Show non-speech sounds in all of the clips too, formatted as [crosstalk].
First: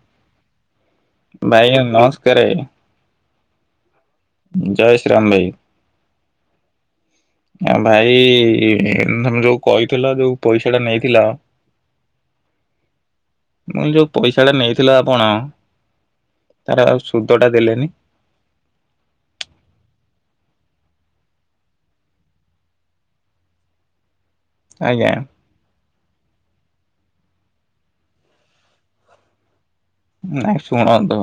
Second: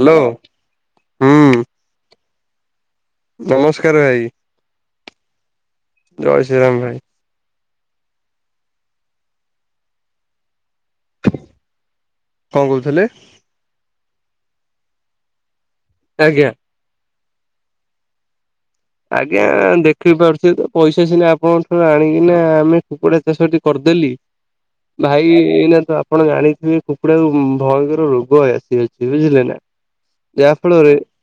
Hello ହୁଁ ଭାଇ ନମସ୍କାର। ନମସ୍କାର ଭାଇ। ଜୟ ଶ୍ରୀ ରାମ ଭାଇ। ଜୟ ଶ୍ରୀରାମ ଭାଇ। ଆ ଭାଇ ତମେ ଯୋଉ କହିଥିଲ ଯୋଉ ପଇସା ଟା ନେଇ ଥିଲ। ମୁଁ କଣ କହୁଥିଲେ? କହିଲି ଯୋଉ ପଇସା ଟା ନେଇଥିଲ ଆପଣ ଆଜ୍ଞା। ତାର ଆଉ ସୁଧ ଟା ଦେଲେନି। ଆଜ୍ଞା ଦେଖି ପାରୁଥିବେ ତ ପଇସା ସିନା ଆପଣଙ୍କ ଠାରୁ ଆଣିକିନା ଆମେ କୁକୁଡ଼ା ଚାଷଟି କରିଦେଲି। ଆଜ୍ଞା ଭାଇ। ଏଇନା ତ ଆପଣ ଜାଣିଥିବେ କୁକୁଡାଙ୍କୁ ଭୟଙ୍କର ରୋଗ ଆସିଅଛି ବୁଝିଲେ ନା। ନାଇଁ ଯାହାଫଳରେ, ଶୁଣନ୍ତୁ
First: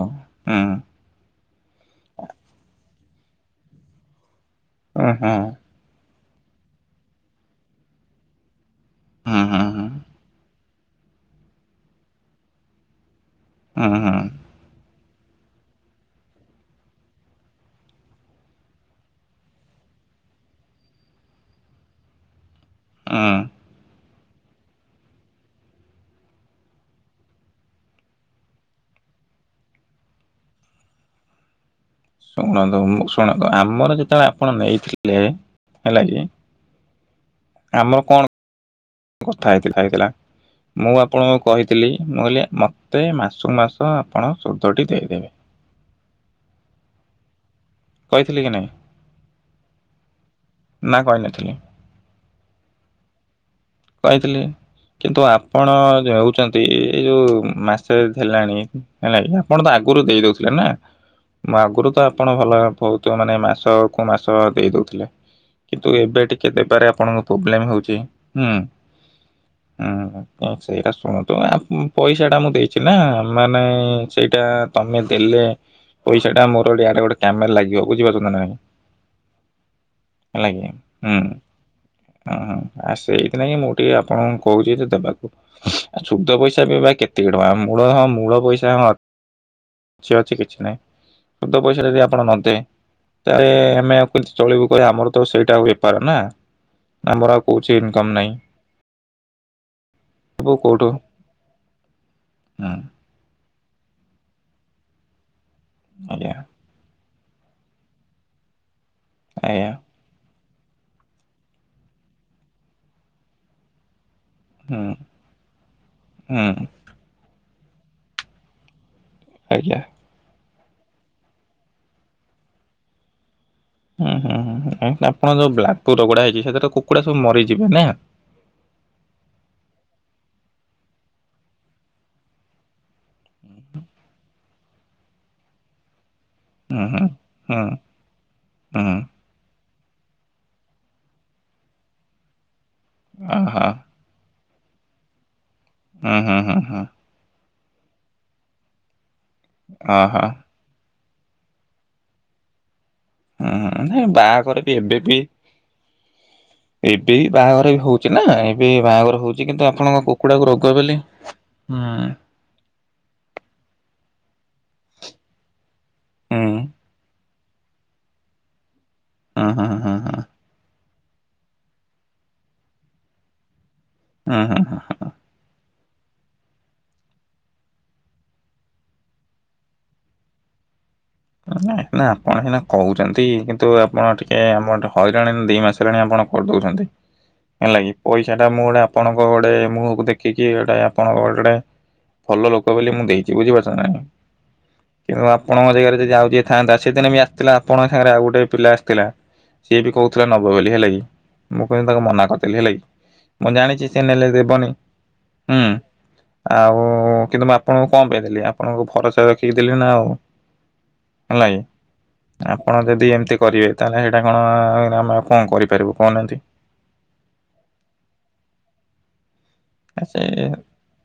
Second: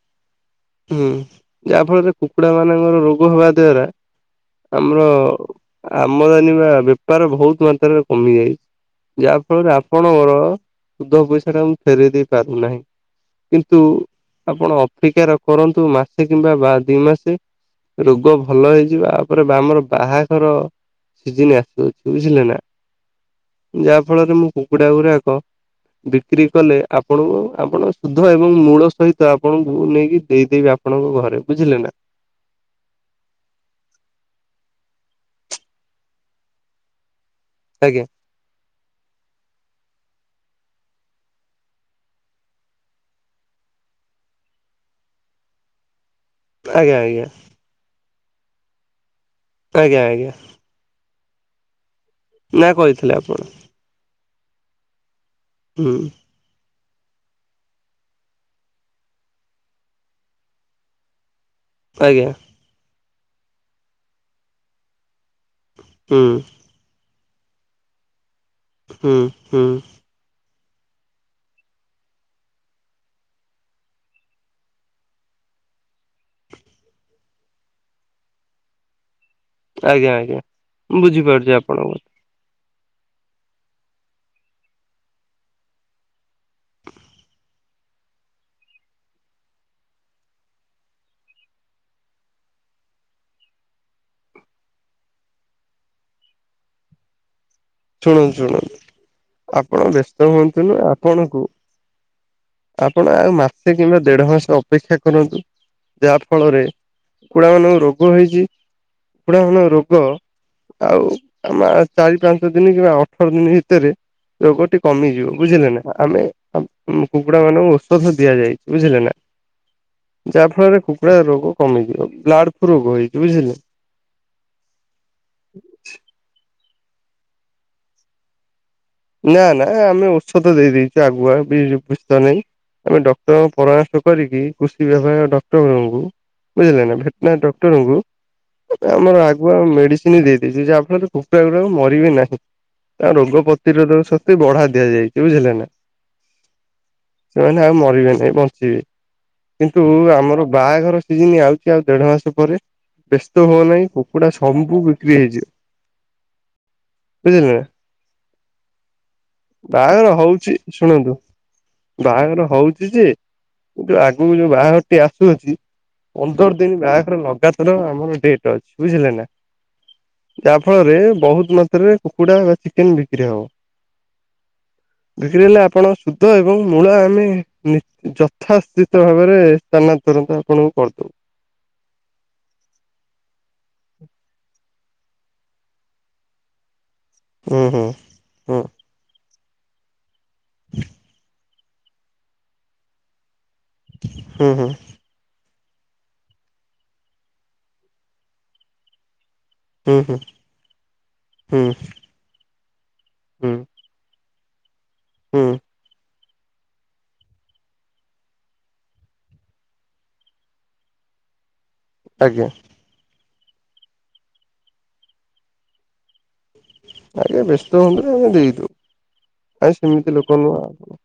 ହୁଁ। ଯାହା ଫଳରେ କୁକୁଡା ମାନଙ୍କର ରୋଗ ହବା ଦ୍ଵାରା ଆମର ହୁଁ ହୁଁ ଆମଦାନୀ ବା ବେପାର ବହୁତ ମାତ୍ରାରେ କମି ଯାଇଛି। ଯାହା ହୁଁ ହୁଁ ଫଳରେ ହୁଁ ଆପଣଙ୍କର ସୁଧ ପଇସା ଟା ମୁ ଫେର ଦେଇ ପାରୁନାହିଁ। କିନ୍ତୁ ହୁଁ ହୁଁ ଆପଣ ଅପେକ୍ଷା ର କରନ୍ତୁ ମାସେ କିମ୍ବା ବା ଦି ମାସେ। ରୋଗ ଭଲ ହେଇଯିବା ଆପରେ ବା ଆମର ବାହାଘର ସିଜିନି ଆସୁଅଛି ବୁଝିଲେ ନା। ହଁ। ଯାହା ଫଳରେ ମୋ କୁକୁଡା ଗୁରାକ ବିକ୍ରି କଲେ ଆପଣଙ୍କୁ ଆପଣଙ୍କ ସୁଧ ଏବଂ ମୂଳ ସହିତ ଆପଣଙ୍କୁ ନେଇକି ଦେଇଦେବି ଆପ ଆପଣଙ୍କ ଘରେ ବୁଝିଲେ ନା। ଶୁଣନ୍ତୁ, ମୁଁ ଶୁଣନ୍ତୁ, ଆମର ଯେତେବେଳେ ଆପଣ ନେଇଥିଲେ ହେଲା କି ଆମର ଆଜ୍ଞା କଣ କଥା ହେଇଥିଲା ହେଇଥିଲା। ମୁଁ ଆପଣଙ୍କୁ କହିଥିଲି ମୁଁ କହିଲି ମତେ ମାସକୁ ମାସ ଆପଣ ସୁଧଟି ଦେଇଦେବେ। ଆଜ୍ଞା ଆଜ୍ଞା। କହିଥିଲି କି ନାହିଁ। ଆଜ୍ଞା ଆଜ୍ଞା। ନା କହିନଥିଲି। ନା କହିଥିଲେ ଆପଣ। କହିଥିଲି, କିନ୍ତୁ ଆପଣ ହୁଁ ଦେଉଛନ୍ତି ଏଇ ଯୋଉ ମାସେରେ ହେଲାଣି ହେଲା କି, ଆପଣ ତ ଆଗରୁ ଦେଇ ଦଉଥିଲେ ନା। ମୁଁ ଆଗରୁ ତ ଆଜ୍ଞା ଆପଣ ଭଲ ବହୁତ ମାନେ ମାସ କୁ ମାସ ଦେଇ ଦଉଥିଲେ। କିନ୍ତୁ ହୁଁ ଏବେ ଟିକେ ଦେବାରେ ଆପଣଙ୍କ ପ୍ରୋବ୍ଲେମ ହଉଚି ହୁଁ। ହୁଁ ହୁଁ। ତ ସେଇଟା ଶୁଣନ୍ତୁ ଆ ପଇସାଟା ମୁଁ ଦେଇଚି ନା ମାନେ ସେଇଟା ତମେ ଦେଲେ ପଇସା ଟା ମୋର ଇଆଡ଼େ ଗୋଟେ କାମେରେ ଲାଗିବ ବୁଝିପାରୁଚନ୍ତି ନାଇଁ। ଆଜ୍ଞା ଆଜ୍ଞା ମୁଁ ହୁଁ ବୁଝିପାରୁଚି ଆପଣଙ୍କୁ ହଁ ହଁ ଆଉ ସେଇଥି ନାଇଁ କି ମୁଁ ଟିକେ ଆପଣଙ୍କୁ କହୁଛି ଯେ ଦେବାକୁ। ଆଉ ଶୁଦ ପଇସା ବି ବା କେତିକି ଟଙ୍କା ମୂଳ ହଁ ମୂଳ ପଇସା ହଁ ସେ କିଛି ଅଛି କିଛି ନାହିଁ ଶୁଦ୍ଧ ପଇସା ଜଦି ଆପଣ ନଦେବେ ଇଆଡେ ଆମେ ଆଉ କେମିତି ଚଳିବୁ କଇଲ ଆମର ତ ସେଇଟା ବେପାର ନା। ଇନକମ୍ ନାହିଁ ଶୁଣନ୍ତୁ ଶୁଣନ୍ତୁ ଆପଣ ବ୍ୟସ୍ତ ସବୁ ହୁଅନ୍ତୁନି କୋଉଠୁ ଆପଣଙ୍କୁ ହୁଁ ଆପଣ ଆଉ ମାସେ କିମ୍ବା ଦେଢ ମାସ ଅପେକ୍ଷା କରନ୍ତୁ ଯାହା ଆଜ୍ଞା ଫଳରେ କୁକୁଡ଼ା ମାନଙ୍କୁ ରୋଗ ହେଇଚି କୁକୁଡ଼ା ମାନଙ୍କ ଆଜ୍ଞା ରୋଗ ଆଉ ଆମେ ଚାରି ପାଞ୍ଚ ଦିନ କିମ୍ବା ଅଠର ଦିନ ଭିତରେ ରୋଗଟି ହୁଁ। କମିଯିବ ବୁଝିଲେ ନା ଆମେ ହୁଁ କୁକୁଡା ମାନଙ୍କୁ ଔଷଧ ଦିଆଯାଇଚି ବୁଝିଲେ ନା ଆଜ୍ଞା। ଯାହା ଫଳରେ କୁକୁଡ଼ା ରୋଗ କମିଯିବ ବ୍ଲାଡ ଫ୍ଲୁ ରୋଗ ହେଇଛି ବୁଝିଲେ ହୁଁ ହୁଁ ହୁଁ ଆପଣ ଯଉ ବ୍ଲାଟୁ ରୋଗ ଟା ହେଇଚି ସେଥିରେ କୁକୁଡା ସବୁ ମରିଯିବେ ନା। ନା ନା ଆମେ ଔଛଧ ଦେଇ ଦେଇଛୁ ଆଗୁଆ ବି ବେସ୍ତ ନାଇଁ। ଆମେ ଡକ୍ଟରଙ୍କୁ ପରାମର୍ଶ କରିକି କୃଷି ବିଭାଗ ଡକ୍ଟର ଙ୍କୁ ହୁଁ ବୁଝିଲେ ନା ହୁଁ। ଭେଟନାରୀ ହୁଁ ଡକ୍ଟରଙ୍କୁ ହୁଁ ଆମର ଆଗୁଆ ମେଡିସି ଚି ଦେଇଛି ଯାହାଫଳରେ କୁକୁଡ଼ା ଗୁରାକ ମରିବେ ନାହିଁ ତା ରୋଗ ପ୍ରତି ଓହୋ ସତ ଶକ୍ତି ବଢା ଦିଆଯାଇଛି ବୁଝିଲେ ନା। ହୁଁ ହୁଁ ହୁଁ ହୁଁ। ସେମାନେ ଆଉ ମରିବେ ନାହିଁ ବଞ୍ଚିବେ କିନ୍ତୁ ଓହୋ। ଆମର ବାହାଘର ସିଜିିନ ଆଉଚି ଆଉ ଦେଢ ମାସ ପରେ ବ୍ୟସ୍ତ ହୁଁ ହୁଅ ହୁଁ। ନାହିଁ ନାଇଁ କୁକୁଡ଼ା ବାହାଘର ବି ସମ୍ଭୁ ଏବେ ବିକ୍ରି ବି ହେଇଯିବେ ଏବେ ବି ବୁଝିଲେ ନା। ବାହାଘର ବି ହଉଛି ନା ଏବେ ବାହାଘର ହଉଚି କିନ୍ତୁ ଆପଣଙ୍କ ବାହାଘର କୁକୁଡାକୁ ରୋଗ ବୋଲି ହୁଁ। ତାଙ୍କର ହଉ ଚି ଯେ କିନ୍ତୁ ଆଗକୁ ଯୋଉ ବାହାଘରଟି ଆସୁଅଛି ହୁଁ ପନ୍ଦର ଦିନ ବାହାଘର ଲଗାତା ର ଆମର ଡେଟ୍ ଅଛି ବୁଝିଲେ ନା। ଉ ହୁ ହଁଁ। ଯାହା ଫଳରେ ବହୁତ ମାତ୍ରାରେ କୁକୁଡ଼ା ବା ଚିକେନ ବିକ୍ରି ହବ। ଉଁ ହଁ ହଁ। ବିକ୍ରି ହେଲେ ଆପଣ ଶୁଦ୍ଧ ଏବଂ ମୂଳ ଆମେ ନି ଯଥାଶିତ ଭାବରେ ସ୍ଥାନା ତୁରନ୍ତ ଆପଣଙ୍କୁ କରିଦବୁ। ନା ଆପଣ ସିନା କହୁଚନ୍ତି କିନ୍ତୁ ଆପଣ ଟିକେ ଆମର ହଇରାଣ ଦି ମାସ ହେଲାଣି ଆପଣ କର ଦଉଚନ୍ତି। ହୁଁ ହେଲା ହୁଁ କିି ପଇସା ଟା ମୁଁ ହୁଁ ଗୋଟେ ଆପଣଙ୍କ ଗୋଟେ ମୁଁହ କୁ ଦେଖିକି ଗୋଟା ଆପଣଙ୍କ ଗୋଟା ଭଲ ଲୋକ ବୋଲି ମୁଁ ଦେଇଚି ବୁଝିପାରୁଛ ନା। ନାଇଁ। ହୁଁ ହୁଁ। କିନ୍ତୁ ଆପଣଙ୍କ ଜାଗାରେ ଯଦି ଯଉ ଯିଏ ଥାନ୍ତା ସେଦିନ ବି ଆସିଥିଲା ଆପଣଙ୍କ ସାଙ୍ଗରେ ଆଉ ଗୋଟେ ପିଲା ଆସିଥିଲା। ସିଏ ବି ହୁଁ ହୁଁ ହୁଁ କହୁଥିଲା ନବ ବୋଲି ହେଲା କି ହୁଁ ମୁଁ କିନ୍ତୁ ତାଙ୍କ ମନା କରିଦେଲି ହେଲା କି ହୁଁ ମୁଁ ଜାଣିଛି ସେ ହେଲେ ଦେବନି। ହୁଁ ଆଉ କିନ୍ତୁ ମୁଁ ଆପଣଙ୍କୁ କଣ ପାଇଁ ଦେଲି ଆପଣଙ୍କୁ ଭରସା ରଖିକି ଦେଲି ନା ଆଉ। ହେଲା କି ଆଜ୍ଞା। ପଣ ଯଦି ଏମିତି କରିବେ ତାହେଲେ ସେଇଟା କଣ ଆମେ ଆଉ କଣ କରିପାରିବୁ କହୁନାହାନ୍ତି। ଆଜ୍ଞା ବ୍ୟସ୍ତ ହୁଅନ୍ତୁନି ଆମେ ଦେଇ ଦଉ। ଆଏସ୍ ଆ ସେମିତି ସେ ଲୋକ ନୁଅଁ ଆପଣ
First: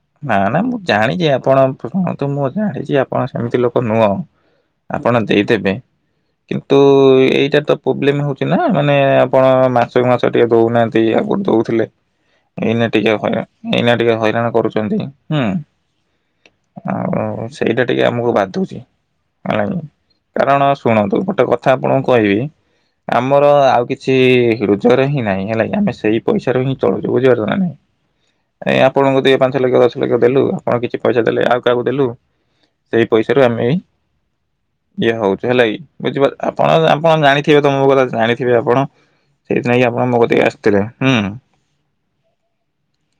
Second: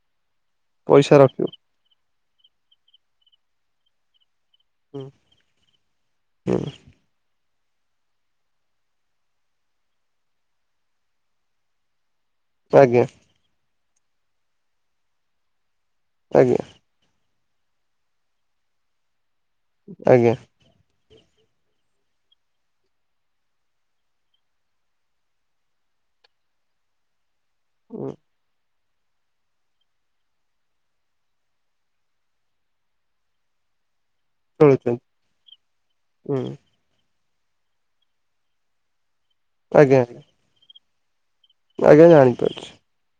ପଇସା ରଖିବୁ। [unintelligible] ତ ମୁଁ ଜାଣିଚି ଆପଣ ସେମିତି ଲୋକ ନୁଅଁ ଆପଣ ଦେଇଦେବେ। ହୁଁ କିନ୍ତୁ ଏଇଟା ତ ପ୍ରୋବ୍ଲେମ୍ ହଉଛି ନା ମାନେ ଆପଣ ମାସକୁ ମାସ ଟିକେ ଦୋଉନା। ତେଇ ଆଗୁରୁ ଦୋଉଥିଲେ। [inaudible] ଏଇନା ଟିକେ ହାଇରାଣ ଏଇନା ଟିକେ ହଇରାଣ କରୁଚନ୍ତି ହୁଁ। ଆଜ୍ଞା। ଆଉ ଆଉ ସେଇଟା ଟିକେ ଆମୁକୁ ବାଧୁଚି ହେଲାକି ଆଜ୍ଞା କାରଣ ସୁ ଶୁଣନ୍ତୁ ଗୋଟେ କଥା ଆପଣଙ୍କୁ କହିବି। ଆମର ଆଉ କିଛି ରୋଜଗାର ହିଁ ନାହିଁ ହେଲାକି ଆମେ ସେଇ ପଇସାରୁ ହିଁ ଚଳୁଚୁ ବୁଝିପାରୁଛ ନା ନାଇଁ। ଉଁ। ହେଁଇଁ ଆପଣଙ୍କୁ ଦିଏ ପାଞ୍ଚ ଲକ୍ଷ ଦଶ ଲକ୍ଷ ଦେଲୁ ଆପଣ କିଛି ପଇସା ଦେଲେ ଆଉ କାହାକୁ ଦେଲୁ। ସେଇ ପଇସାରୁ ଆମେ ଇଁ ଚଳୁଛନ୍ତି ଦିଆ ହଉଚି ହେଲାଇ ବୁଝିବାର ହୁଁ ଆପଣ ଆପଣ ଜାଣିଥିବେ ତ ମୋ କଥା ଜାଣିଥିବେ ଆପଣ। ସେଇଥିିନାଗୀ ଆପଣ ମୋ କତିକି ଆସିଥିଲେ ହୁଁ। ମୁଁ ଆଜ୍ଞା ଜାଣିପାରୁଛି।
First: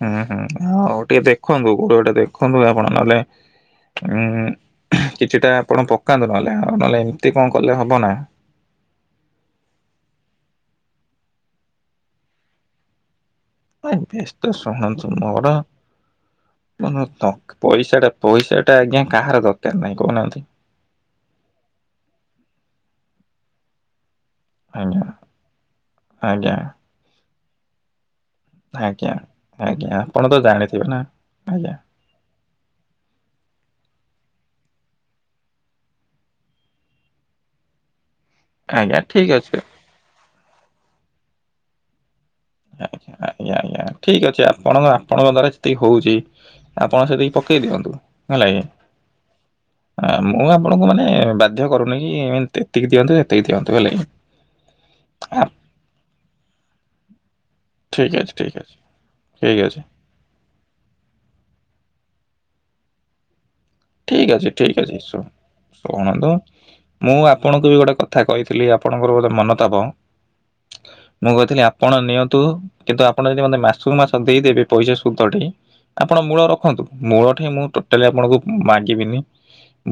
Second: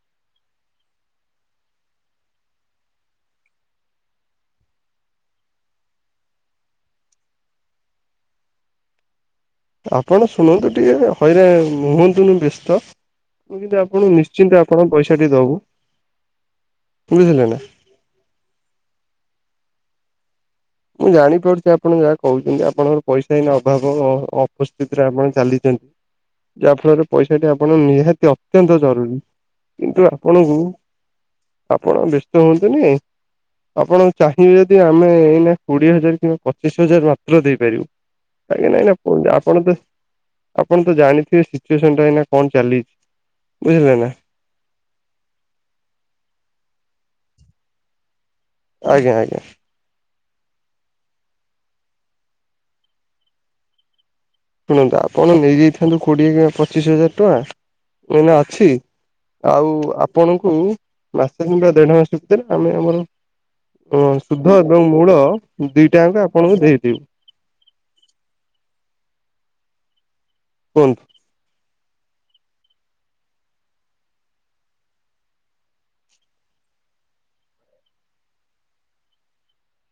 ହୁଁ ହୁଁ ହୁଁ ମୁଁ ହଉ ଟିକେ ଦେଖନ୍ତୁ କୋଉଟ ଗୋଟେ ଦେଖନ୍ତୁ ଆପଣ ନହେଲେ ଉଁ ହୁଁ ହାଁ କିଛିଟା ଆପଣ ପକାନ୍ତୁ ନହେଲେ ଆଉ ନହେଲେ ଏମିତି କଣ କଲେ ହବ ନା। ଆପଣ ଶୁଣନ୍ତୁ ଟିକେ ହଇରା ହୁଅନ୍ତୁନୁ ବ୍ୟସ୍ତ। ମୁଁ କିନ୍ତୁ ନାଇଁ ଆପଣ ନିଶ୍ଚିନ୍ତ ଆପଣଙ୍କ ପଇସାଟି ଦବୁ। ବୁଝିଲେ ମନତଖ୍ ନା। ପଇସାଟା ପଇସା ଟା ଆଜ୍ଞା କାହାର ଦରକାର ନାହିଁ କହୁନାହାନ୍ତି। ମୁଁ ଜାଣିପାରୁଚି ଆପଣ ଯାହା କହୁଚନ୍ତି ଆପଣଙ୍କର ପଇସା ଏଇନା ଅଭାବ ଅ ଅପ୍ ଉପସ୍ଥିତିରେ ଆଜ୍ଞା ଆପଣ ଚାଲିଚନ୍ ଆଜ୍ଞା ଯାହା ଫଳରେ ପଇସାଟି ଆପଣ ନିହାତି ଅପ୍ ତ୍ୟନ୍ତ ଆଜ୍ଞା ଜରୁରୀ ଆଜ୍ଞା କିନ୍ତୁ ଆପଣ ତ ଆପଣଙ୍କୁ ଜାଣିଥିବେ ନା ଆଜ୍ଞା ଆପଣ ବେଶ୍ ତୁହଁନ୍ତୁନି ଆପଣ ଚାହିଁବେ ଦି ଆମେ ଏଇନା କୋଡ଼ିଏ ହଜାର କିମ୍ବା ପଚିଶ ହଜାର ମାତ୍ର ଦେଇପାରିବୁ କାଇଁକି ନାଇଁ ନା ଆଜ୍ଞା ଠିକ୍ ପୁଞା ଅଛି ଆପଣ ବେ ଆପଣ ତ ଜାଣିଥିବେ ସିଚୁଏସନ୍ ଟା ଏଇନା? କଣ ଚାଲିଛି ଜାଣିଛି ଆଜ୍ଞା ଆଜ୍ଞା ବୁଝିଲେ ଆଜ୍ଞା ନା। ଠିକ୍ ଅଛି ଆପଣ ମା। ଆପଣଙ୍କ ଦ୍ଵାରା ଯେତିକି ହଉଛି ଆପଣ ସେତିକି ପକେଇ ଦିଅନ୍ତୁ ହେଲାକି। ଆଜ୍ଞା ଆଜ୍ଞା। ହଁ ମୁଁ ଆପଣଙ୍କୁ ମାନେ ବାଧ୍ୟ କରୁନାଇଁ ଏନ୍ ତେତିକି ଦିଅନ୍ତୁ ସେତିକି ଦିଅନ୍ତୁ ହେଲା କି। ଶୁଣନ୍ତୁ ଆପଣ ଆ, ନେଇଯାଇଥାନ୍ତୁ କୋଡ଼ିଏ କିଆଁ ପଚିଶ ହଜାର ଟଙ୍କ। ଏଇନା ଅଛି ଠିକ୍ ଆଉ ଅଛି ଆପ୍ ପଣଙ୍କୁ ମାସେ କିମ୍ବା ଦେଢ଼ ମାସେ ଭିତରେ ଆମେ ଆମର। ଅଁ ଠିକ୍ ଅଛି ସୁଧ ଠିକ୍ ଏବଂ ଅଛି ମୂଳ ଶୁ- ଦିଟାୟାଙ୍କ ଶୁଣନ୍ତୁ ଆପଣଙ୍କୁ ଦେଇଦେଉ। ମୁଁ ଆପଣଙ୍କୁ ବି ଗୋଟେ କ ଥା କହିଥିଲି ଆପଣଙ୍କର ବୋଧେ ମନତାବ। କୁହନ୍ତୁ ମୁଁ କହିଥିଲି ଆପଣ ନିଅନ୍ତୁ କିନ୍ତୁ ଆପଣ ଯଦି ମନେ ମାସୁକୁ ମାସ ଦେଇଦେବେ ପଇସା ସୁଧଟି। ଆପଣ ମୂଳ ରଖନ୍ତୁ ମୂଳ ଠେଇଁ ମୁଁ ଟୋଟାଲି ଆପଣଙ୍କୁ ହୁଁ ମାଗିବିନି।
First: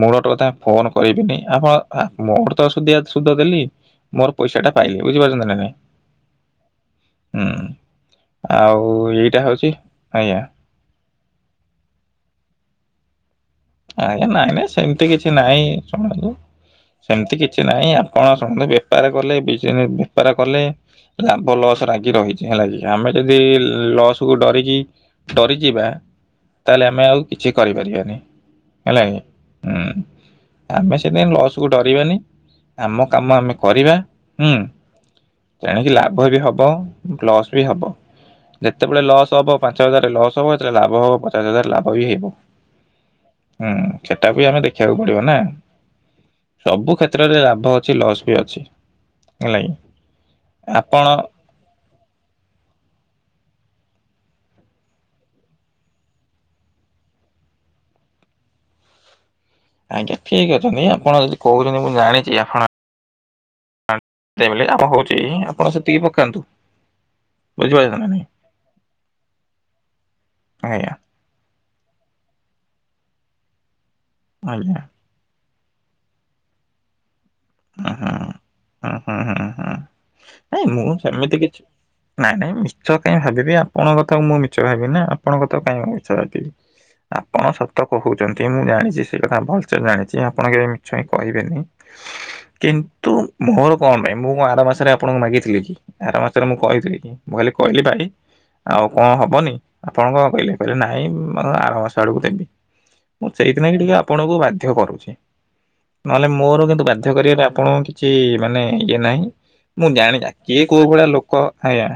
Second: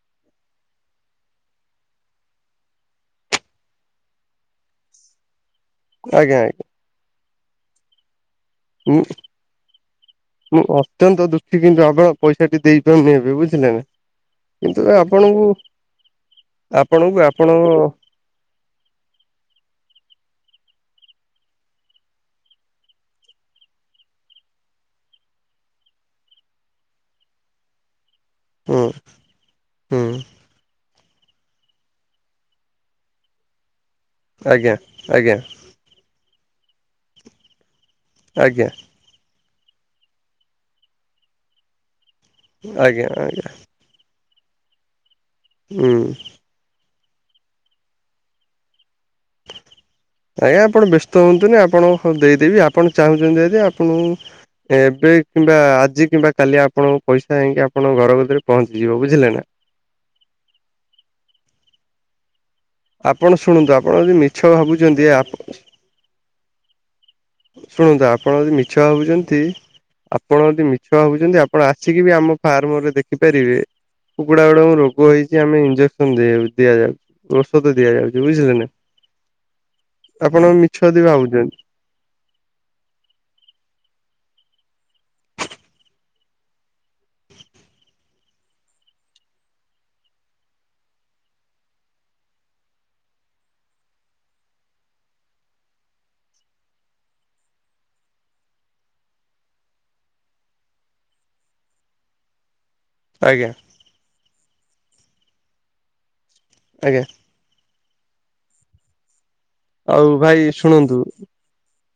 ମୂଳଟ କଥା ଫୋନ କରିବିନି ଆପଣ ଆ ମୋର ତ ସୁଦିଆ ସୁଦ ଦେଲି। ମୋର ପଇସାଟା ପାଇଲି ବୁଝିପାରୁଛନ୍ତି ନା ନାଇଁ? ଆଜ୍ଞା ଆଇଁ। ହୁଁ ଆଉ ମୁଁ ଏଇଟା ହଉଛି ଆଜ୍ଞା। ମୁଁ ଅତ୍ୟନ୍ତ ଦୁଃଖୀ କିନ୍ତୁ ଆପଣ ପଇସାଟି ଦେଇପାରୁନି ଏବେ ବୁଝିଲେ ନା। ଆଜ୍ଞା ନାଇଁ ନାଇଁ କିନ୍ତୁ ସେମ୍ତି କିଛି ଆପଣଙ୍କୁ ନାଇଁ ଶୁଣନ୍ତୁ ଆପଣଙ୍କୁ ସେମ୍ତି ଆପଣଙ୍କ କିଛି ନାଇଁ ଆ ପଣ ଶୁଣନ୍ତୁ ବେପାର କଲେ [unintelligible] ବେପାର କଲେ। ଲାଭ ଲସ ଲାଗି ରହିଚି ହେଲା କି। ଆମେ ଯଦି ଲସ୍କୁ ଡରିକି ଡରିଯିବା ତାହେଲେ ଆମେ ଆଉ କିଛି କରିପାରିବାନି। ହୁଁ ହେଲାକିଁ ହୁଁ ଆମେ [unintelligible] ପାଇଁ ଲସ୍ କୁ ଡରିବାନି ଆମ କାମ ଆମେ କରିବା। ହୁଁ। ଆଜ୍ଞା ଆଜ୍ଞା! ତେଣିକି ଲାଭ ବି ହବ ଲସ୍ ବି ହବ ଆଜ୍ଞା ଯେତେବେଳେ ଲସ୍ ହବ ପାଞ୍ଚ ହଜାର ଲସ୍ ହବ ସେଥିରେ ଲାଭ ହବ ପଚାଶ ହଜାର ଲାଭ ବି ହେଇପାରେ। ଆଜ୍ଞା ଆଜ୍ଞା! ହୁଁ ସେଟାବି ଆମେ ଦେଖିବାକୁ ପଡିବ ନା। ଉଁ! ସବୁ କ୍ଷେତ୍ରରେ ଲାଭ ଅଛି ଲସ୍ ବି ଅଛି। ହେଲା କି ଆଜ୍ଞା ଆପଣ ବ୍ୟସ୍ତ ହୁଅନ୍ତୁ ନି ଆପଣ ହଁ ଦେଇଦେବି ଆପଣ ଚାହୁଁଚନ୍ତି ଯଦି ଆପଣଙ୍କୁ ଏବେ କିମ୍ବା ଆଜି କିମ୍ବା କାଲି ଆପଣଙ୍କୁ ପଇସା ହେଇକି ଆପଣଙ୍କ ଘର ଗତିରେ ପହଞ୍ଚିଯିବ ବୁଝିଲେ ନା। ଆଜ୍ଞା ଠିକ୍ ଅଛନ୍ତି। ଆପଣ ଯଦି କହୁଚନ୍ତି ମୁଁ ଜାଣିଚି ଆପଣ ଆପଣ ଶୁଣନ୍ତୁ ଆପଣ ଯଦି ମିଛ ଦେଲେ ଆମ ଭାବୁଚନ୍ତି ହଉଛି [unintelligible] ଆପଣ ସେତିକି ପକାନ୍ତୁ ବୁଝିପାରିଲେ ଶୁଣନ୍ତୁ ନା ନାଇଁ ଆପଣ ଯଦି ମିଛ ଭାବୁଚନ୍ତି ଆପଣ ଯଦି ଆଜ୍ଞା ମିଛ ଭାବୁଚନ୍ତି ଆପ୍ ଆପଣ ଆସିକି ବି ଆମ ଫାର୍ମରେ ଦେଖିପାରିବେ କୁକୁଡା ଆଜ୍ଞା ଗୁଡାଙ୍କୁ ରୋ ଗ ହେଇଚି ଆମେ ଇଞ୍ଜେକ୍ସନ [unintelligible] ଦିଆଯାଉ ଓ ହଁ ହୁଁ ହୁଁ ହୁଁ ହୁଁ ଆପଣ ନାଇଁ ମିଛ ମୁଁ ଯଦି ସେମିତି ଭାବୁଛନ୍ତି କିଛି ନାଇଁ ନାଇଁ ମିଛ କାଇଁ ଭାବିବି ଆପଣଙ୍କ କଥା ମୁଁ ମିଛ ଭାବିବି ନା ଆପଣଙ୍କ କଥା କାଇଁ ମିଛ ଭାବିବି। ଆପଣ ସତ କହୁଚନ୍ତି ମୁଁ ଜାଣିଚି ସେ କଥା ଭଲସେ ଜାଣିଛି ଆପଣ କେବେ ମିଛ ହିଁ କହିବେନି। [inaudible] କିନ୍ତୁ ମୋର କଣ ପାଇଁ ମୁଁ କଁ ଆର ମାସରେ ଆପଣଙ୍କୁ ମାଗିଥିଲି କି ଆର ମାସରେ ମୁଁ କହିଥିଲି କି। ମୁଁ ଖାଲି କହିଲି ଭାଇ ଆଉ କଁ ହବନି ଆପଣ କଁ କହିଲେ କହିଲେ ନାଇଁ ଆର ମାସ ଆଡକୁ ଦେବି। ମୁଁ ଆଜ୍ଞା ସେଇଥି ନାକି ଟିକେ ଆପଣଙ୍କୁ ବାଧ୍ୟ କରୁଚି ନହେଲେ ମୋର କିନ୍ତୁ ବା ଆଜ୍ଞା କରିବାରେ ଆପଣଙ୍କୁ କିଛି ମାନେ ଇଏ ନାହିଁ। ମୁଁ ଆଉ ଜାଣି ଭାଇ କିଏ କୋଉ ଶୁଣନ୍ତୁ ଭଳିଆ ଲୋକ ଆଜ୍ଞା!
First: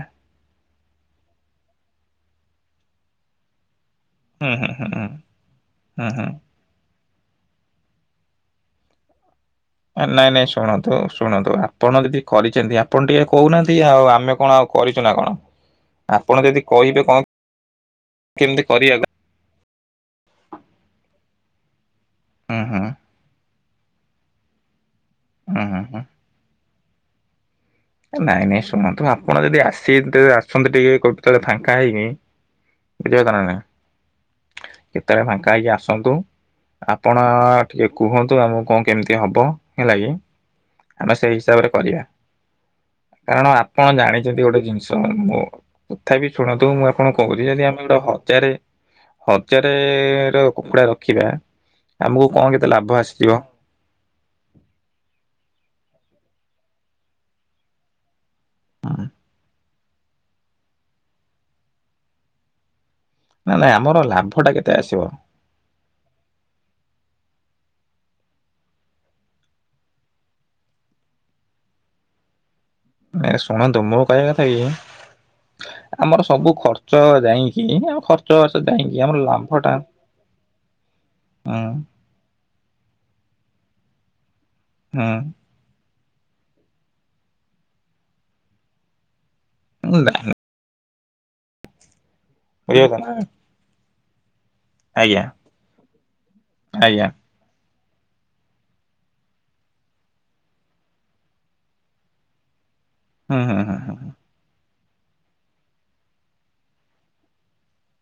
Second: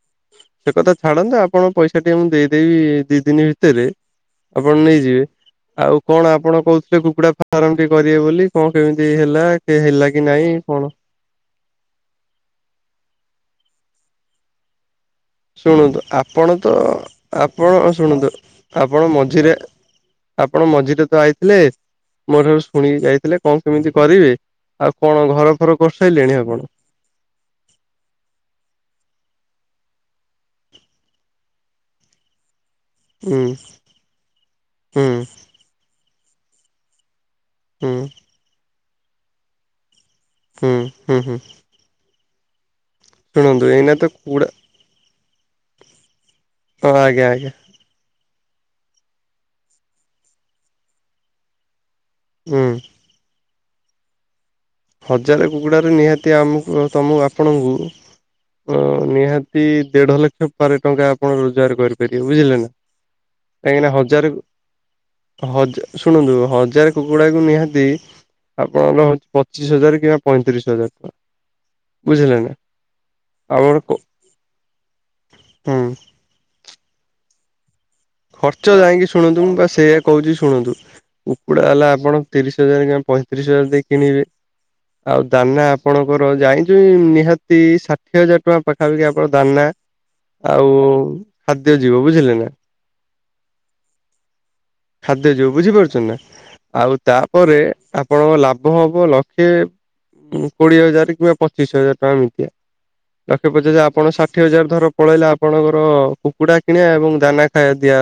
ସେ କଥା ଛାଡନ୍ତୁ ଆପଣଙ୍କ ପଇସା ଟିକେ ମୁଁ ଦେଇଦେବି ଦି ଦିନି ଭିତରେ। ହୁଁ ହୁଁ ଆପଣ ହୁଁ ହୁଁ। ନେଇଯିବେ। ଆଉ ହୁଁ ହୁଁ କଣ ଆପଣ କହୁ ସେ କୁକୁଡା ଫାର୍ମଟି କରିବେ ବୋଲି କଁ କେମିତି ହେଲା? ହେଲା କି ନାଇଁ ନାଇଁ କଣ? ଶୁଣନ୍ତୁ ଶୁଣନ୍ତୁ ଆ ଆପଣ ଯଦି କରିଚନ୍ତି। ଆପଣ ଟିକେ କହୁନାହାନ୍ତି ଆଉ ଆମେ କଣ ଆଉ କରିଚୁ ନା କଣ? ଶୁଣନ୍ତୁ ଆପଣ ଯଦି ତ କହିବେ କଣ ଆପଣ ଶୁଣନ୍ତୁ କେମିତି କରିବାକୁ ଆପଣ ମଝିରେ ଆପଣ ମଝିରେ ତ ଆଇଥିଲେ ମୋ ହୁଁ ଠାରୁ ହୁଁ ଶୁଣିକି ଯାଇଥିଲେ କଁ କେମିତି କରିବେ। ଆପଣ ଘର ହୁଁ ଫର ହୁଁ ହୁଁ କରିସାରିଲେଣି ଆପଣ? ଏ ନାଇଁ ନାଇଁ ଶୁଣନ୍ତୁ ଆପଣ ଯଦି ଆସି ତେବେ ଆସନ୍ତୁ ଟିକେ କୋଉତେଳେ‌ ଫାଙ୍କା ହେଇକି। [unintelligible] ନା ହୁଁ ନାଇଁ ହୁଁ କେତେବେଳେ ଫାଙ୍କା ହେଇକି ଆସନ୍ତୁ ଆପଣ ଅ ହୁଁ ଟିକେ କୁହନ୍ତୁ ଆମକୁ କଁ କେମିତି ହବ ହେଲାକି? ହୁଁ ଆମେ ହୁଁ ସେଇ ହୁଁ ହିସାବରେ କରିବା କାରଣ ଶୁଣନ୍ତୁ ଏଇନା ଆପଣ ତ ଜାଣିଚନ୍ତି କୁକୁଡ଼ା ଗୋଟେ ଜିନି ଷ ମୋ କଥା ବିି ଶୁଣନ୍ତୁ ମୁଁ ହଁ ଆପଣ ଆଜ୍ଞା କହୁଚି ଆଜ୍ଞା ଯଦି ଆ [unintelligible] ହଜାରେ ହଜାରେର କୁକୁଡା ରଖିବା। ଆମକୁ କଣ ହୁଁ କେତେ ଲାଭ ଆସିଥିବ? ହଜାରେ କୁକୁଡ଼ାରେ ନିହାତି ଆମକୁ ତମକୁ ଆପଣଙ୍କୁ ଉମ ନିହାତି ଦେଢ ଲକ୍ଷ ପରେ ଟଙ୍କା ଆପଣ ରୋଜଗାର କରିପାରିବେ। ବୁଝିଲେ ନା? ନାଇଁ ନାଇଁ କାହିଁକି ନା ଆମର ହଜାରେ ଲାଭ ଟା କେତେ ଆସିବ? ହଜା ଶୁଣନ୍ତୁ ହଜାରେ କୁକୁଡାକୁ ନିହାତି ଆପଣଙ୍କର ପ ଚିଶ ହଜାର କିମ୍ବା ପଇଁତିରିଶ ହଜାର ଟଙ୍କା ବୁଝିଲେ ନା? ନାଇଁ ଆମର ଶୁଣନ୍ତୁ ମୁ କହିବା କଥାକି ହୁଁ ଆମର ସବୁ ଖର୍ଚ୍ଚ ଯାଇଁକି ଆମ ଖର ଖର୍ଚ୍ଚ ଯାଇକି ଶୁଣନ୍ତୁ ମୁଁ ପା ସେଇଆ କହୁଛି ଶୁଣନ୍ତୁ କୁକୁଡା ହୁଁ ହେଲା ଆପଣ ତିରିଶ ହଜାର କିମ୍ବା ପଇଁତିରିଶ ହଜାର ଦେଇ କିଣିବେ ହୁଁ ଆଉ ଦାନା ଆପଣଙ୍କର ଜାଣିଚକି ନିହାତି ଷାଠିଏ ହଜାର ଟଙ୍କା ପାଖାପାଖି ଆପଣ ଦାନା ମୁ କହିଲି। [unintelligible] ଆଉ ଖାଦ୍ୟ ଯିବ ବୁଝିଲେ ନା? ଇଏ ଦାନା। ଖାଦ୍ୟ ଯିବ ବୁଝିପାରୁଛ ନା? ଆଉ ଆଜ୍ଞା ତାପରେ ଆପଣଙ୍କ ଲାଭ ହବ ଲକ୍ଷେ କୋଡିଏ ହଜାର କିମ୍ବା ପଚିଶ ହଜାର ଟଙ୍କା ମିତିଆ। ହୁଁ ଲକ୍ଷେ ହୁଁ ହୁଁ ପଚାଷ ହୁଁ ଆପଣ ଷାଠି ହଜାର ଧର ପଳେଇଲା ଆପଣଙ୍କର କୁକୁଡା କିଣିବା ଏବଂ ଦାନା ଖାଇବା ଦିଆ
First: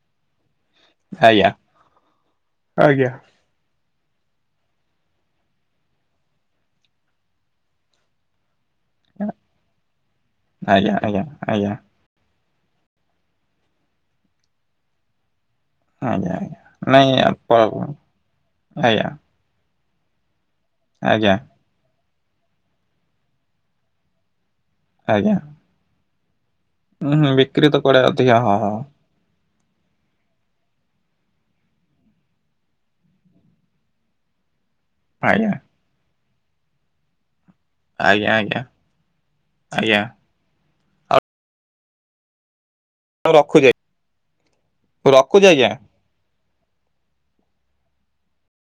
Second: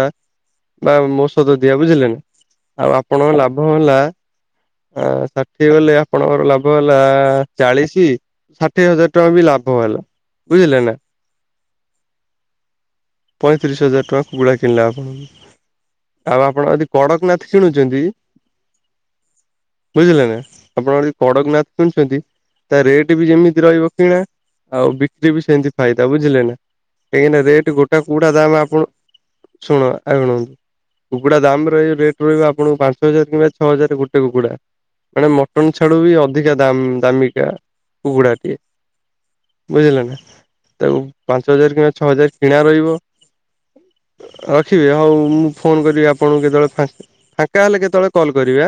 ବା ଆଜ୍ଞା ଓଷଧ ଦିଆ ବୁଝିଲେ ନା? ଆଉ ଆଜ୍ଞା ଆପଣଙ୍କ ଲାଭ ହେଲା ଆଁ ଷାଠିଏ ଗଲେ ଆପଣଙ୍କର ଲାଭ ହେଲା ଚାଳିଶି ଷାଠିଏ ହଜାର ଟଙ୍କା ବି ଲାଭ ହେଲା ବୁଝିଲେ ଆଜ୍ଞା ନା? ଆଜ୍ଞା, ଆଜ୍ଞା। ପଇଁତିରିଶ ହଜାର ଟଙ୍କା କୁକୁଡ଼ା କିଣିଲା ଆପଣଙ୍କୁ। ଆଜ୍ଞା ଆଉ ଆପଣ ଆଜି ନାଇଁ କଡକ ନାଥ ଆପ କିଣୁଛନ୍ତିକି? ଆଜ୍ଞା ବୁଝିଲେ ନା ଆପଣ ଯଦି ଆଜ୍ଞା କଡକନାଥ କିଣୁଛନ୍ତି ତା ରେଟ୍ ବି ଯେମିତି ରହିବ କିଣା ଆଉ ଆଜ୍ଞା ବିକ୍ରି ବି ସେମିତି ଫାଇଦା ବୁଝିଲେ ନା? ହୁଁ ହଁ ବିକ୍ରି ତ ଟା କୁଆଡେ କୁଟା ଅଧିକା ହଁ ଦାମ ହଁ ଆପଣ ଶୁଣ ଆଣ କୁକୁଡ଼ା ଦାମ ରହିବ ରେଟ୍ ରହିବ ଆପଣଙ୍କୁ ପାଞ୍ଚ ହଜାର କିମ୍ବା ଛଅ ହଜାର ଗୋଟେ କୁକୁଡ଼ା। ମାନେ ଆଜ୍ଞା ମଟନ୍ ଛାଡୁ ବି ଅଧିକା ଦାମ ଦାମିକିଆ। ଆଜ୍ଞା କୁକୁଡ଼ାଟିଏ ଆଜ୍ଞା ଆଜ୍ଞା ବୁଝିଲ ନା? ତାକୁ ପାଞ୍ଚ ହଜାର କିମ୍ବା ଛଅ ହଜାର କିଣା ରହିବ। ମୁଁ ରଖୁଛି ରଖିବେ ହଉ ରଖୁଛି ମୁଁ ଆଜ୍ଞା। ଫୋନ କରିବି ଆପଣଙ୍କୁ କେତେବେଳେ ଫା ଫାଙ୍କା ହେଲେ କେତେବେଳେ କଲ୍ କରିବେ ଆଁ।